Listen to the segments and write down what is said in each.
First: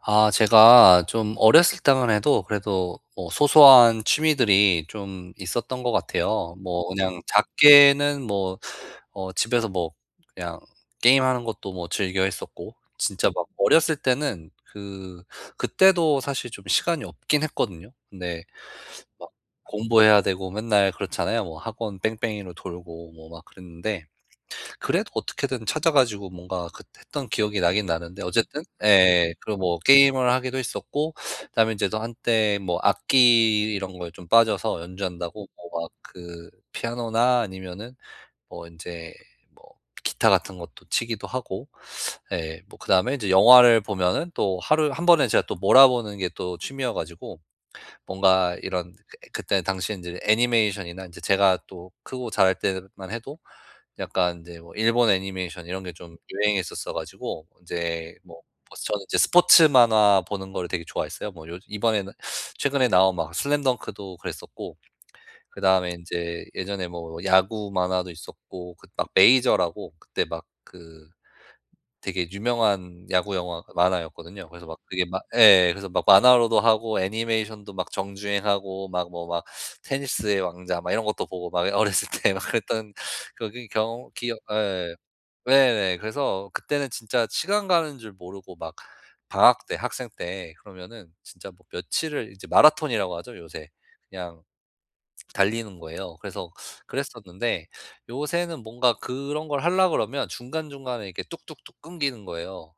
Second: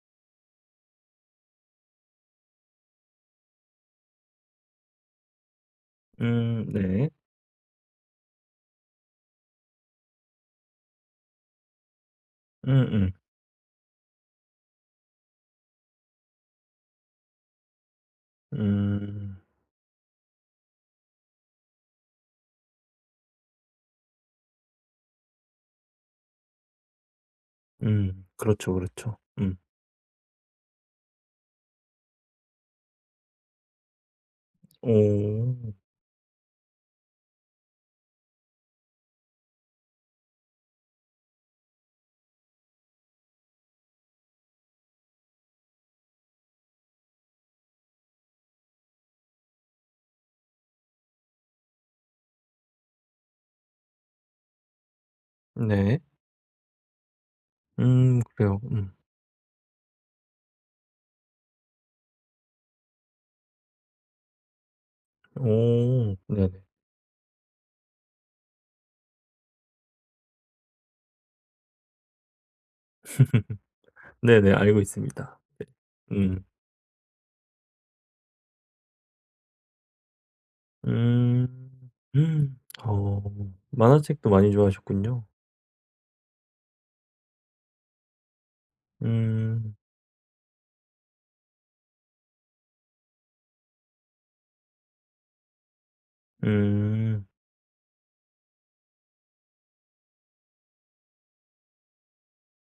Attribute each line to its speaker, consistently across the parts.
Speaker 1: 아, 제가 좀 어렸을 때만 해도 그래도 뭐 소소한 취미들이 좀 있었던 것 같아요.
Speaker 2: 음,
Speaker 1: 뭐
Speaker 2: 네.
Speaker 1: 그냥 작게는 뭐 집에서 뭐 그냥 게임하는 것도 뭐 즐겨 했었고,
Speaker 2: 음음.
Speaker 1: 진짜 막 어렸을 때는 그때도 사실 좀 시간이 없긴 했거든요. 근데
Speaker 2: 음.
Speaker 1: 막
Speaker 2: 음.
Speaker 1: 공부해야 되고 맨날 그렇잖아요. 뭐 학원 뺑뺑이로 돌고 뭐 막 그랬는데, 그래도 어떻게든 찾아 가지고 뭔가 했던 기억이 나긴 나는데. 어쨌든
Speaker 2: 그렇죠, 그렇죠.
Speaker 1: 예.
Speaker 2: 음.
Speaker 1: 그리고 뭐 게임을 하기도 했었고, 그다음에 이제 또 한때 뭐 악기 이런 거에 좀 빠져서 연주한다고
Speaker 2: 오.
Speaker 1: 뭐 막 피아노나, 아니면은 뭐 인제 뭐 기타 같은 것도 치기도 하고. 예. 뭐 그다음에 이제 영화를 보면은, 또 하루 한 번에 제가 또 몰아보는 게 또 취미여 가지고, 뭔가 이런 그때 당시에 인제 애니메이션이나, 인제 제가 또 크고 자랄 때만 해도 약간 이제 뭐 일본 애니메이션 이런 게
Speaker 2: 네.
Speaker 1: 좀 유행했었어 가지고, 이제
Speaker 2: 음,
Speaker 1: 뭐
Speaker 2: 그래요. 음.
Speaker 1: 저는 이제 스포츠 만화 보는 거를 되게 좋아했어요. 뭐 요 이번에는 최근에 나온 막 슬램덩크도 그랬었고, 그다음에 이
Speaker 2: 오.
Speaker 1: 제
Speaker 2: 네네.
Speaker 1: 예전에 뭐 야구 만화도 있었고, 막 메이저라고, 그때 막 되게 유명한 야구 영화 만화였거든요.
Speaker 2: 네네.
Speaker 1: 그래서 막
Speaker 2: 알고
Speaker 1: 그게 막
Speaker 2: 있습니다.
Speaker 1: 예 그래서 막
Speaker 2: 음.
Speaker 1: 만화로도 하고 애니메이션도 막 정주행하고 막 뭐 막 테니스의 왕자 막 이런 것도 보고 막
Speaker 2: 음.
Speaker 1: 어렸을 때 막 그랬던,
Speaker 2: 어.
Speaker 1: 그게 경
Speaker 2: 만화책도
Speaker 1: 기억.
Speaker 2: 많이
Speaker 1: 예.
Speaker 2: 좋아하셨군요.
Speaker 1: 네네. 그래서 그때는 진짜 시간 가는 줄 모르고 막 방학
Speaker 2: 음.
Speaker 1: 때 학생 때 그러면은 진짜 뭐 며칠을 이제 마라톤이라고 하죠, 요새. 그냥 달리는 거예요. 그래서
Speaker 2: 음.
Speaker 1: 그랬었는데, 요새는 뭔가 그런 걸 하려 그러면 중간중간에 이렇게 뚝뚝뚝 끊기는 거예요.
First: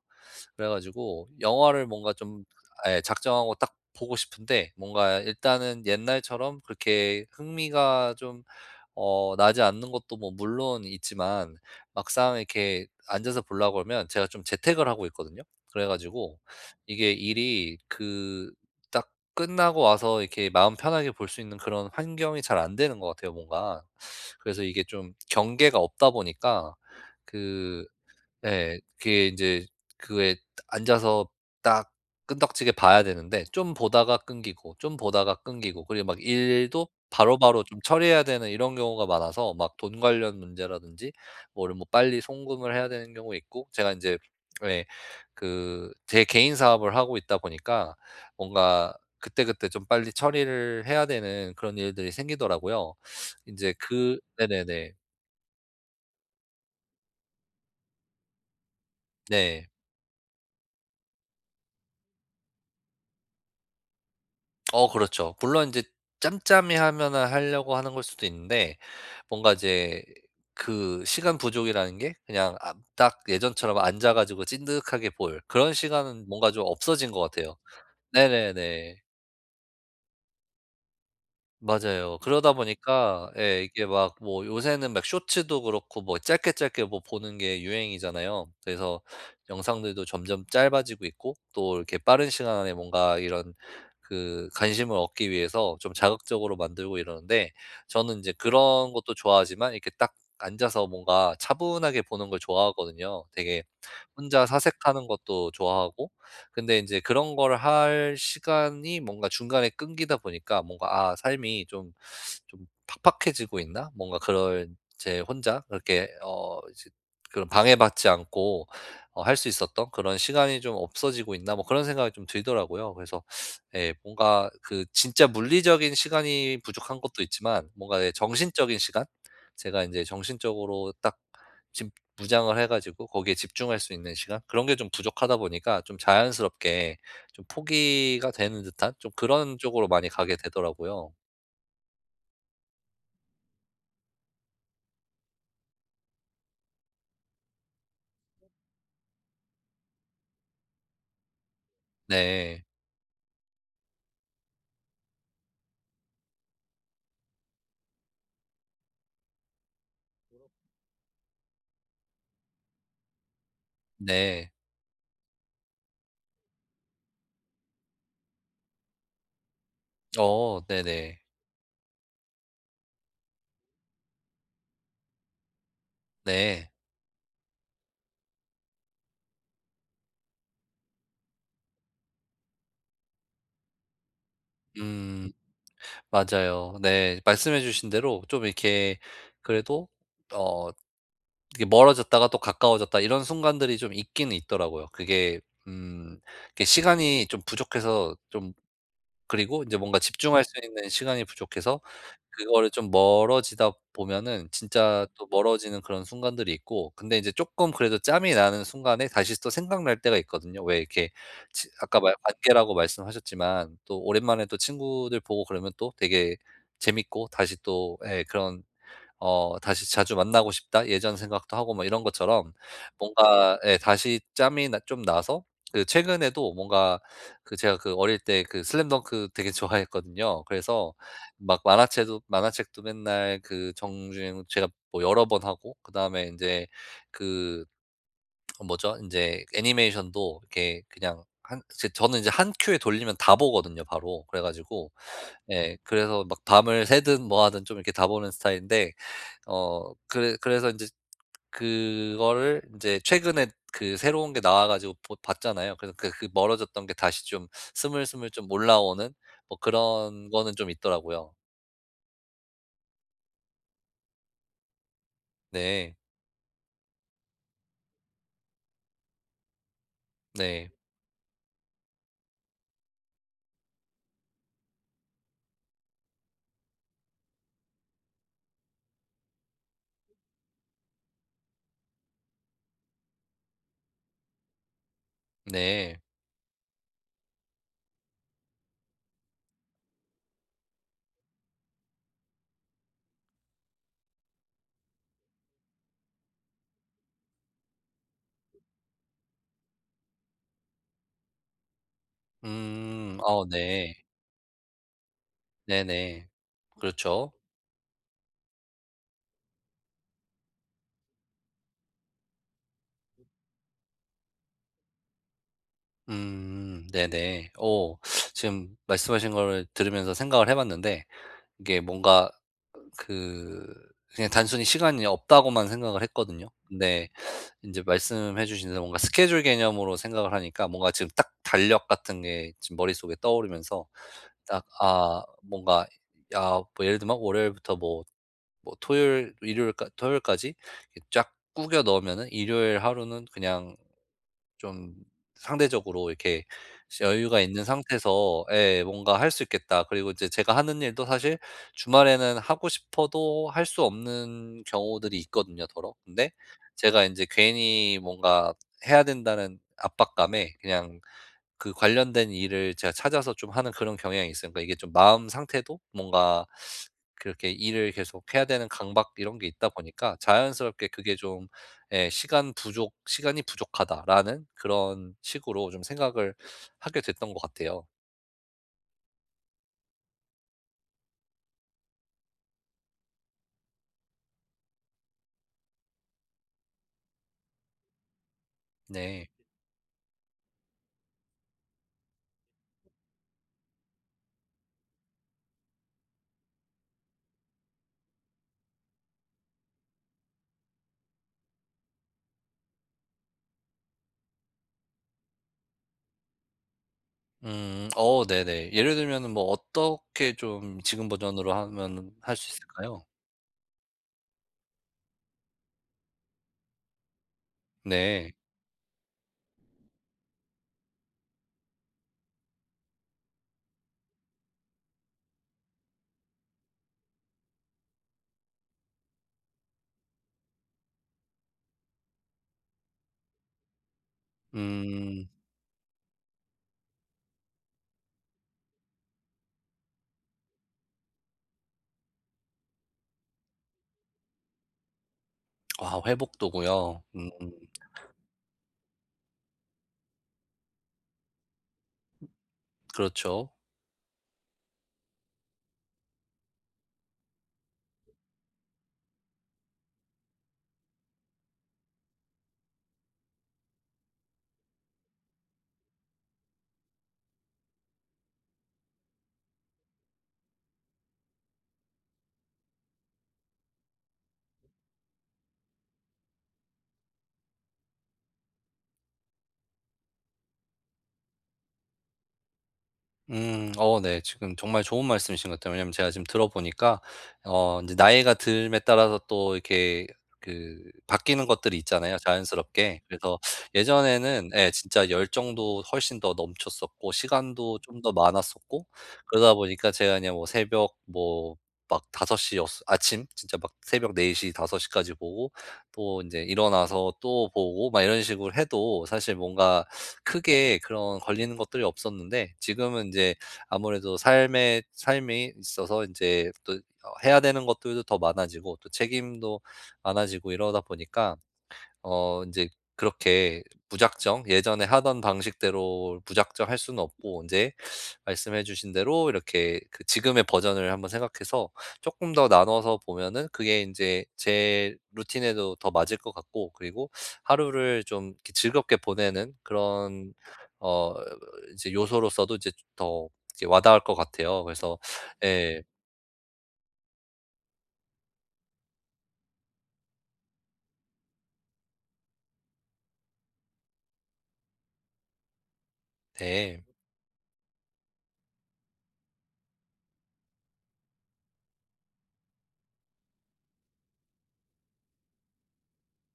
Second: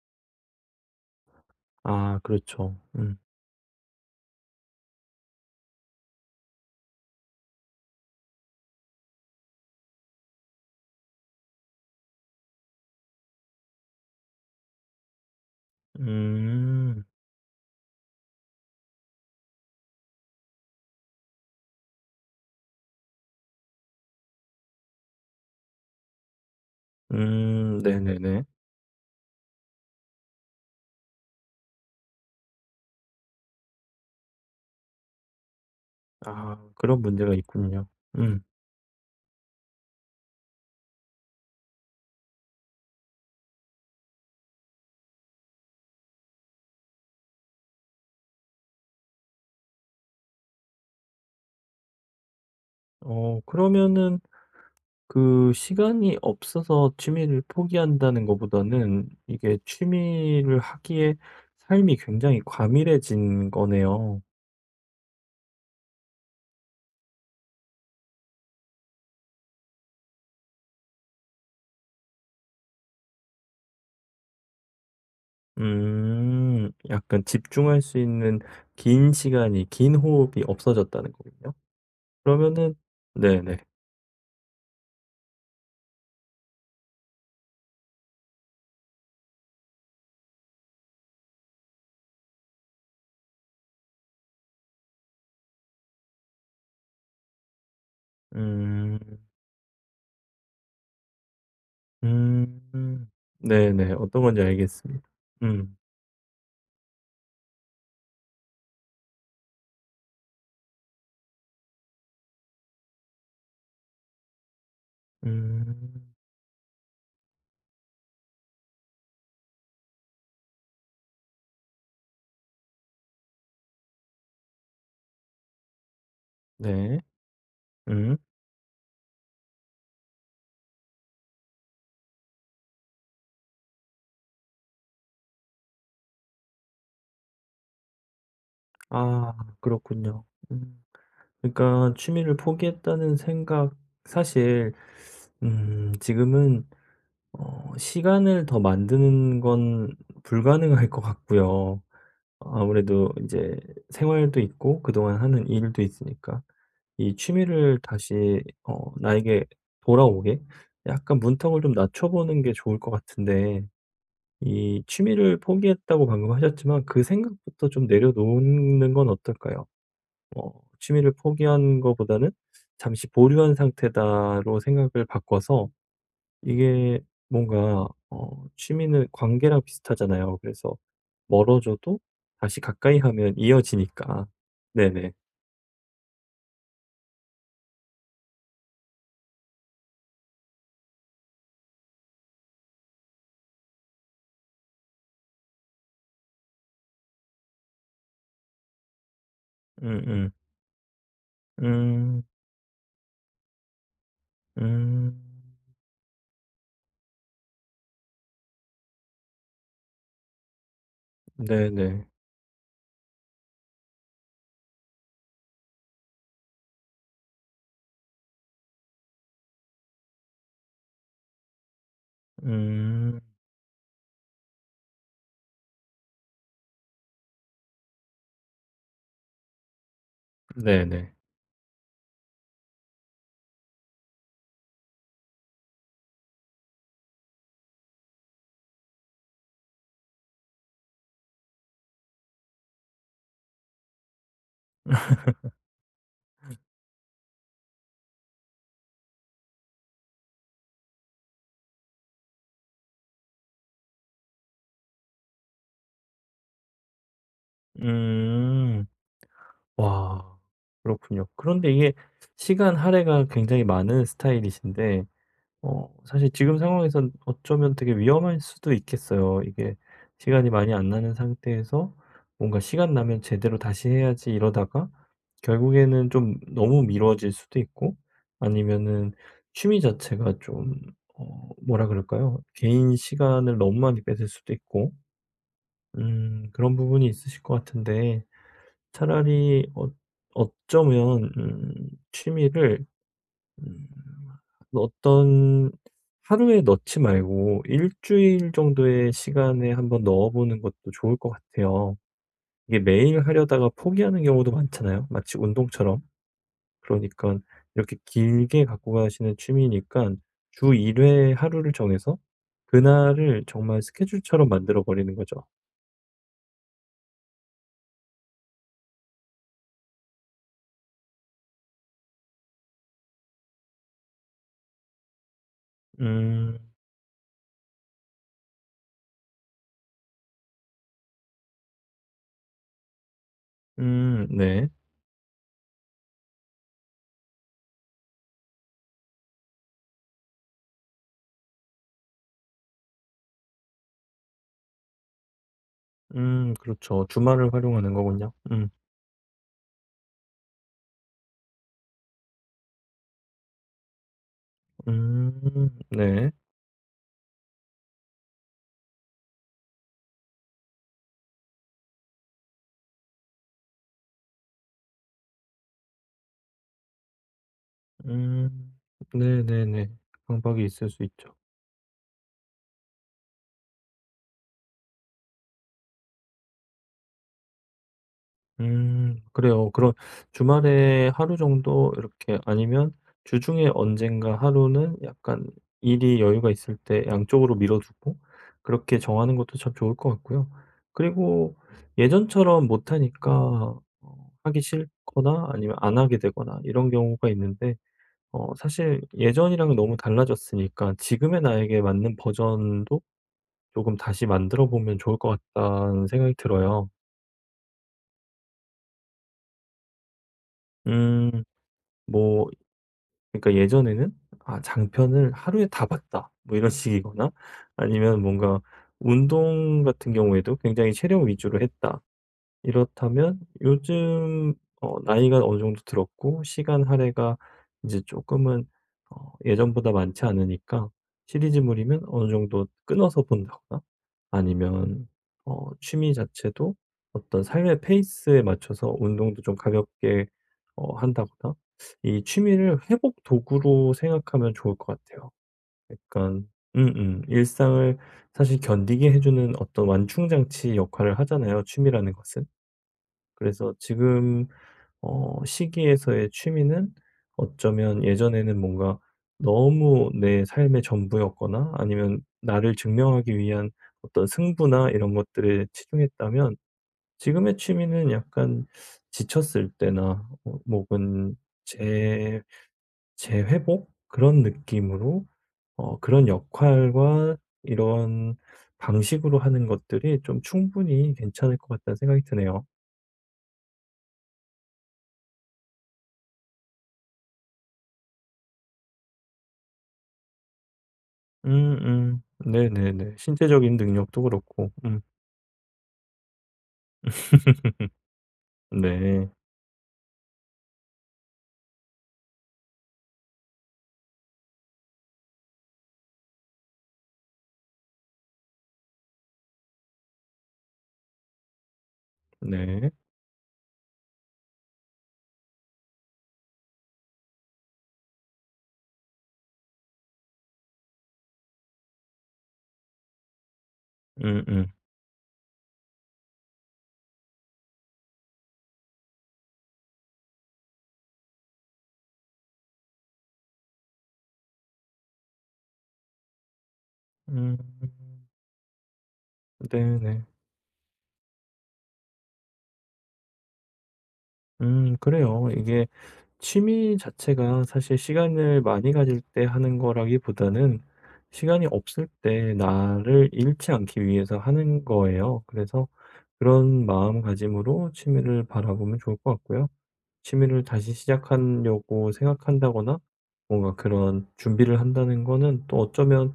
Speaker 1: 그래 가지고 영화를 뭔가
Speaker 2: 아,
Speaker 1: 좀,
Speaker 2: 그렇죠.
Speaker 1: 예,
Speaker 2: 음.
Speaker 1: 작정하고 딱 보고 싶은데, 뭔가 일단은 옛날처럼 그렇게 흥미가 좀 나지 않는 것도 뭐 물론 있지만, 막상 이렇게 앉아서 보려고 하면 제가 좀 재택을 하고 있거든요. 그래 가지고
Speaker 2: 음.
Speaker 1: 이게 일이 딱 끝나고 와서 이렇게 마음 편하게 볼 수 있는 그런 환경이 잘 안 되는 것 같아요, 뭔가. 그래서 이게 좀 경계가 없다 보니까
Speaker 2: 음.
Speaker 1: 그
Speaker 2: 네네네.
Speaker 1: 네. 그게 제 그에 앉아서 딱 끈덕지게 봐야 되는데, 좀 보다가 끊기고 좀 보다가 끊기고, 그리고 막
Speaker 2: 아,
Speaker 1: 일도
Speaker 2: 그런 문제가
Speaker 1: 바로바로 좀
Speaker 2: 있군요.
Speaker 1: 처리해야
Speaker 2: 음.
Speaker 1: 되는 이런 경우가 많아서, 막 돈 관련 문제라든지, 뭐를 뭐 빨리 송금을 해야 되는 경우 있고, 제가 이제그제 개인 사업을 하고 있다 보니까 뭔가 그때그때 좀 빨리 처리를 해야 되는 그런 일들이 생기더라고요.
Speaker 2: 어,
Speaker 1: 이제
Speaker 2: 그러면은
Speaker 1: 네네네.
Speaker 2: 그 시간이 없어서 취미를 포기한다는 것보다는 이게
Speaker 1: 네.
Speaker 2: 취미를 하기에 삶이 굉장히 과밀해진 거네요.
Speaker 1: 어 그렇죠. 물론 이제 짬짬이 하면은 하려고 하는 걸 수도 있는데, 뭔가 이제 시간 부족이라는 게 그냥, 아, 딱 예전처럼 앉아 가지고 찐득하게 볼 그런 시간은 뭔가 좀 없어진 것
Speaker 2: 약간
Speaker 1: 같아요.
Speaker 2: 집중할 수 있는
Speaker 1: 네네네.
Speaker 2: 긴 시간이, 긴 호흡이 없어졌다는 거군요.
Speaker 1: 맞아요. 그러다
Speaker 2: 그러면은,
Speaker 1: 보니까
Speaker 2: 네네.
Speaker 1: 예 이게 막 뭐 요새는 막 쇼츠도 그렇고, 뭐 짧게 짧게 뭐 보는 게 유행이잖아요. 그래서 영상들도 점점 짧아지고 있고, 또 이렇게 빠른 시간 안에 뭔가 이런 관심을 얻기 위해서 좀 자극적으로 만들고 이러는데, 저는 이제 그런
Speaker 2: 음,
Speaker 1: 것도 좋아하지만 이렇게 딱 앉아서 뭔가 차분하게 보는 걸
Speaker 2: 음,
Speaker 1: 좋아하거든요. 되게
Speaker 2: 네네. 어떤 건지
Speaker 1: 혼자 사색하는
Speaker 2: 알겠습니다.
Speaker 1: 것도
Speaker 2: 음,
Speaker 1: 좋아하고. 근데 이제 그런 걸 할 시간이 뭔가 중간에 끊기다 보니까 뭔가 '아, 삶이 좀 팍팍해지고 있나?' 뭔가 그런, 제 혼자
Speaker 2: 음,
Speaker 1: 그렇게 이제 그런 방해받지 않고 할 수 있었던 그런 시간이 좀 없어지고 있나, 뭐 그런 생각이 좀 들더라고요. 그래서 예, 뭔가 진짜 물리적인 시간이 부족한
Speaker 2: 네.
Speaker 1: 것도 있지만, 뭔가 예,
Speaker 2: 음,
Speaker 1: 정신적인 시간? 제가 이제 정신적으로 딱 집 무장을 해 가지고 거기에 집중할 수 있는 시간? 그런 게 좀 부족하다 보니까 좀 자연스럽게 좀 포기가 되는 듯한, 좀
Speaker 2: 아,
Speaker 1: 그런 쪽으로 많이
Speaker 2: 그렇군요.
Speaker 1: 가게
Speaker 2: 음.
Speaker 1: 되더라고요.
Speaker 2: 그러니까 취미를 포기했다는 생각, 사실 지금은 어 시간을 더 만드는 건 불가능할 것 같고요.
Speaker 1: 네.
Speaker 2: 아무래도 이제 생활도 있고 그동안 하는 일도 있으니까 이 취미를 다시 어 나에게 돌아오게 약간 문턱을 좀 낮춰 보는 게 좋을 것 같은데,
Speaker 1: 네.
Speaker 2: 이 취미를 포기했다고 방금 하셨지만 그 생각부터 좀 내려놓는 건 어떨까요? 어,
Speaker 1: 어
Speaker 2: 취미를
Speaker 1: 네네.
Speaker 2: 포기한 거보다는 '잠시 보류한 상태다.'로 생각을 바꿔서
Speaker 1: 네.
Speaker 2: 이게 뭔가 어 취미는 관계랑 비슷하잖아요. 그래서 멀어져도 다시 가까이 하면 이어지니까. 네네.
Speaker 1: 음 맞아요. 네. 말씀해 주신 대로 좀 이렇게 그래도, 어 이게 멀어졌다가 또 가까워졌다 이런 순간들이 좀 있기는 있더라고요. 그게 음 이게 시간이 좀 부족해서 좀, 그리고 이제 뭔가
Speaker 2: 음음.
Speaker 1: 집중할 수 있는 시간이 부족해서
Speaker 2: 음.
Speaker 1: 그거를 좀 멀어지다 보면은 진짜 또
Speaker 2: 음.
Speaker 1: 멀어지는 그런 순간들이 있고, 근데 이제 쪼끔 그래도 짬이 나는 순간에 다시 또 생각날 때가 있거든요. 왜 이렇게 치 아까
Speaker 2: 네네.
Speaker 1: 말 관계라고 말씀하셨지만, 또 오랜만에 또 친구들 보고 그러면 또 되게 재밌고 다시 또 예 그런 다시 자주 만나고 싶다, 예전 생각도 하고 뭐 이런 것처럼.
Speaker 2: 음.
Speaker 1: 뭔가 예 다시 짬이 나 좀 나서, 그 최근에도 뭔가 제가 어릴 때 슬램덩크 되게 좋아했거든요. 그래서
Speaker 2: 네네.
Speaker 1: 막 만화책도 맨날 정주행 제가 뭐 여러 번 하고, 그다음에 이제 그 뭐죠? 이제 애니메이션도 이렇게 그냥 한 제 저는 이제 한 큐에 돌리면 다 보거든요, 바로. 그래 가지고 예 그래서 막 밤을 새든 뭐 하든 좀 이렇게 다 보는 스타일인데, 그래서 이제 그거를 이제 최근에 새로운 게 나와 가지고 보 봤잖아요. 그래서 그 멀어졌던 게 다시 좀 스물스물 좀
Speaker 2: 음.
Speaker 1: 올라오는 뭐 그런
Speaker 2: 와,
Speaker 1: 거는 좀
Speaker 2: 그렇군요.
Speaker 1: 있더라고요.
Speaker 2: 그런데 이게 시간 할애가 굉장히 많은 스타일이신데 어
Speaker 1: 네.
Speaker 2: 사실 지금 상황에선 어쩌면 되게 위험할 수도 있겠어요. 이게 시간이
Speaker 1: 네.
Speaker 2: 많이 안 나는 상태에서 뭔가 시간 나면 제대로 다시 해야지 이러다가 결국에는 좀 너무 미뤄질 수도 있고, 아니면은 취미 자체가 좀 어 뭐라 그럴까요? 개인 시간을 너무 많이 뺏을 수도 있고
Speaker 1: 네.
Speaker 2: 그런 부분이 있으실 것 같은데 차라리 어 어쩌면 취미를 음 어떤 하루에 넣지 말고 일 주일 정도의 시간에 한번 넣어 보는 것도 좋을 것 같아요. 이게
Speaker 1: 음.
Speaker 2: 매일
Speaker 1: 아
Speaker 2: 하려다가
Speaker 1: 네.
Speaker 2: 포기하는 경우도 많잖아요, 마치 운동처럼.
Speaker 1: 네네.
Speaker 2: 그러니
Speaker 1: 그렇죠.
Speaker 2: 까 이렇게 길게 갖고 가시는 취미니까주1회 하루를 정해서 그날을 정말 스케줄처럼 만들어 버리는 거죠.
Speaker 1: 네네. 오, 지금 말씀하신 거를 들으면서 생각을 해 봤는데, 이게 뭔가 그 그냥 단순히 시간이 없다고만 생각을 했거든요.
Speaker 2: 음.
Speaker 1: 근데 인제 말씀해 주신 대로 뭔가 스케줄 개념으로 생각을 하니까 뭔가 지금 딱 달력 같은 게 지금 머릿속에 떠오르면서, 딱
Speaker 2: 네.
Speaker 1: 아, 뭔가, 야, 뭐 예를 들면 월요일부터 뭐 토요일 일요일까 토요일까지 이 쫙 꾸겨 넣으면은 일요일 하루는 그냥 좀 상대적으로 이렇게
Speaker 2: 음, 그렇죠.
Speaker 1: 여유가
Speaker 2: 주말을
Speaker 1: 있는
Speaker 2: 활용하는 거군요.
Speaker 1: 상태에서
Speaker 2: 음.
Speaker 1: 예 뭔가 할 수 있겠다. 그리고 이제 제가 하는 일도 사실 주말에는 하고 싶어도 할 수 없는 경우들이 있거든요, 더러. 근데
Speaker 2: 네.
Speaker 1: 제가 인제 괜히 뭔가 해야 된다는 압박감에 그냥 관련된 일을 제가 찾아서 좀 하는 그런 경향이 있으니까, 이게 좀 마음 상태도 뭔가 그렇게 일을 계속 해야 되는
Speaker 2: 음.
Speaker 1: 강박 이런 게 있다
Speaker 2: 네네네.
Speaker 1: 보니까
Speaker 2: 강박이
Speaker 1: 자연스럽게
Speaker 2: 있을 수
Speaker 1: 그게
Speaker 2: 있죠.
Speaker 1: 좀, 예, 시간이 부족하다.'라는 그런 식으로 좀 생각을 하게 됐던 것 같아요.
Speaker 2: 음. 그래요. 그럼 주말에 하루 정도 이렇게, 아니면 주중에 언젠가 하루는 약간 일이 여유가 있을 때 양쪽으로 밀어두고 그렇게
Speaker 1: 네.
Speaker 2: 정하는 것도 참 좋을 것 같고요. 그리고 예전처럼 못하니까 어 하기 싫거나 아니면 안 하게 되거나 이런 경우가 있는데 어 사실 예전이랑 너무 달라졌으니까 지금의 나에게 맞는 버전도 조금 다시 만들어 보면 좋을 것 같다는 생각이 들어요.
Speaker 1: 음. 어 네네. 예를 들면은 뭐 어떻게 좀 지금
Speaker 2: 음
Speaker 1: 버전으로 하면 할
Speaker 2: 뭐
Speaker 1: 수 있을까요?
Speaker 2: 그러니까 예전에는 '아 장편을 하루에 다 봤다.' 뭐 이런 식이거나 아니면
Speaker 1: 네.
Speaker 2: 뭔가 운동 같은 경우에도 굉장히 체력 위주로 했다. 이렇다면 요즘 어 나이가 어느 정도 들었고 시간 할애가 이제 조금은 어 예전보다 많지 않으니까 시리즈물이면 어느 정도 끊어서 본다거나 아니면
Speaker 1: 음.
Speaker 2: 어 취미 자체도 어떤 삶의 페이스에 맞춰서 운동도 좀 가볍게 어 한다거나 이 취미를 회복 도구로 생각하면 좋을 것 같아요.
Speaker 1: 아,
Speaker 2: 약간
Speaker 1: 회복도고요.
Speaker 2: 음음. 일상을 사실 견디게 해 주는 어떤 완충 장치 역할을 하잖아요, 취미라는 것은.
Speaker 1: 그렇죠.
Speaker 2: 그래서 지금 어 시기에서의 취미는 어쩌면 예전에는 뭔가 너무 내 삶의 전부였거나 아니면 나를 증명하기 위한 어떤 승부나 이런 것들에 치중했다면 지금의 취미는 약간 지쳤을 때나 어 혹은 재 재회복 그런 느낌으로 어 그런 역할과 이런 방식으로 하는 것들이 좀 충분히 괜찮을 것 같다는 생각이 드네요.
Speaker 1: 음. 어 네. 지금 정말 좋은 말씀이신 것 같아요. 왜냐면 제가 지금 들어보니까 이제 나이가 듦에 따라서 또 이렇게 그 바뀌는 것들이 있잖아요,
Speaker 2: 음음.
Speaker 1: 자연스럽게.
Speaker 2: 네네네.
Speaker 1: 그래서
Speaker 2: 신체적인 능력도
Speaker 1: 예전에는 예
Speaker 2: 그렇고. 음.
Speaker 1: 진짜 열정도 훨씬 더 넘쳤었고 시간도 좀 더 많았었고,
Speaker 2: 네.
Speaker 1: 그러다 보니까 제가 그냥 뭐 새벽 뭐 막 다섯 시 여섯 아침 진짜 막 새벽 4시다5시 까지 보고, 또 이제 일어나서 또 보고 막 이런 식으로 해도 사실 뭔가 크게 그런 걸리는 것들이 없었는데,
Speaker 2: 네.
Speaker 1: 지금은 이제 아무래도 삶에 삶이 있어서 이제또 해야 되는 것들도 더 많아지고 또 책임도 많아지고 이러다 보니까, 이제 그렇게 무작정
Speaker 2: 음음. 음.
Speaker 1: 예전에 하던 방식대로 무작정 할 수는 없고, 이제 말씀해 주신 대로 이렇게 지금의 버전을 한번 생각해서 조금 더 나눠서 보면은 그게 이제 제 루틴에도 더 맞을 것 같고, 그리고
Speaker 2: 음.
Speaker 1: 하루를 좀 이렇게 즐겁게 보내는
Speaker 2: 네네.
Speaker 1: 그런 어 이제 요소로서도 이제 더 이렇게 와닿을 것 같아요.
Speaker 2: 음,
Speaker 1: 그래서
Speaker 2: 그래요.
Speaker 1: 예.
Speaker 2: 이게 취미 자체가 사실 시간을 많이 가질 때 하는 거라기보다는 시간이 없을 때 나를 잃지 않기 위해서 하는 거예요. 그래서
Speaker 1: 네.
Speaker 2: 그런 마음가짐으로 취미를 바라보면 좋을 것 같고요. 취미를 다시 시작하려고 생각한다거나 뭔가 그런 준비를 한다는 거는 또 어쩌면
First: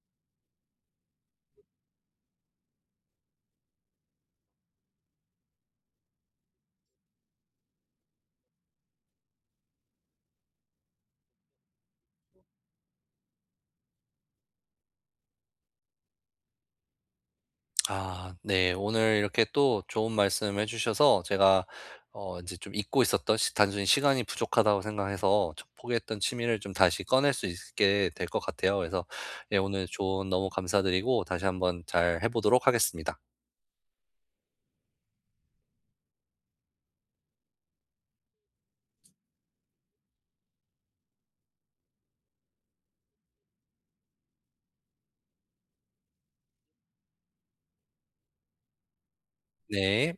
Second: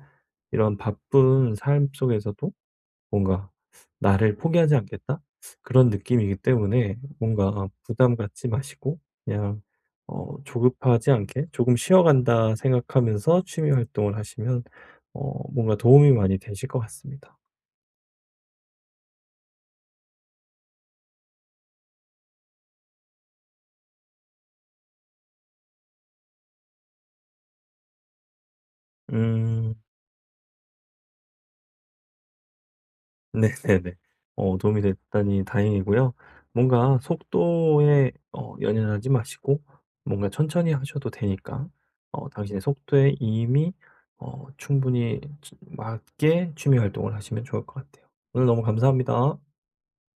Speaker 2: 이런 바쁜 삶 속에서도 뭔가 '나를 포기하지 않겠다.' 그런 느낌이기 때문에 뭔가 어, 부담 갖지 마시고 그냥 어 조급하지 않게 '조금 쉬어간다.' 생각하면서 취미 활동을 하시면 어 뭔가 도움이 많이 되실 것 같습니다.
Speaker 1: 아 네. 오늘 이렇게 또 좋은 말씀 해 주셔서, 제가 어제좀 잊고 있었던 시 단순히 시간이 부족하다고 생각해서 저 포기했던 취미를 좀 다시 꺼낼 수 있게 될 것 같아요. 그래서 예
Speaker 2: 음.
Speaker 1: 오늘 조언 너무 감사드리고 다시 한번 잘 해 보도록 하겠습니다.
Speaker 2: 네네네. 어, 도움이 됐다니 다행이고요. 뭔가 속도에 어 연연하지 마시고 뭔가 천천히 하셔도 되니까 어 당신의 속도에 이미 어 충분히 맞게 취미 활동을 하시면 좋을 것 같아요. 오늘 너무 감사합니다.
Speaker 1: 네.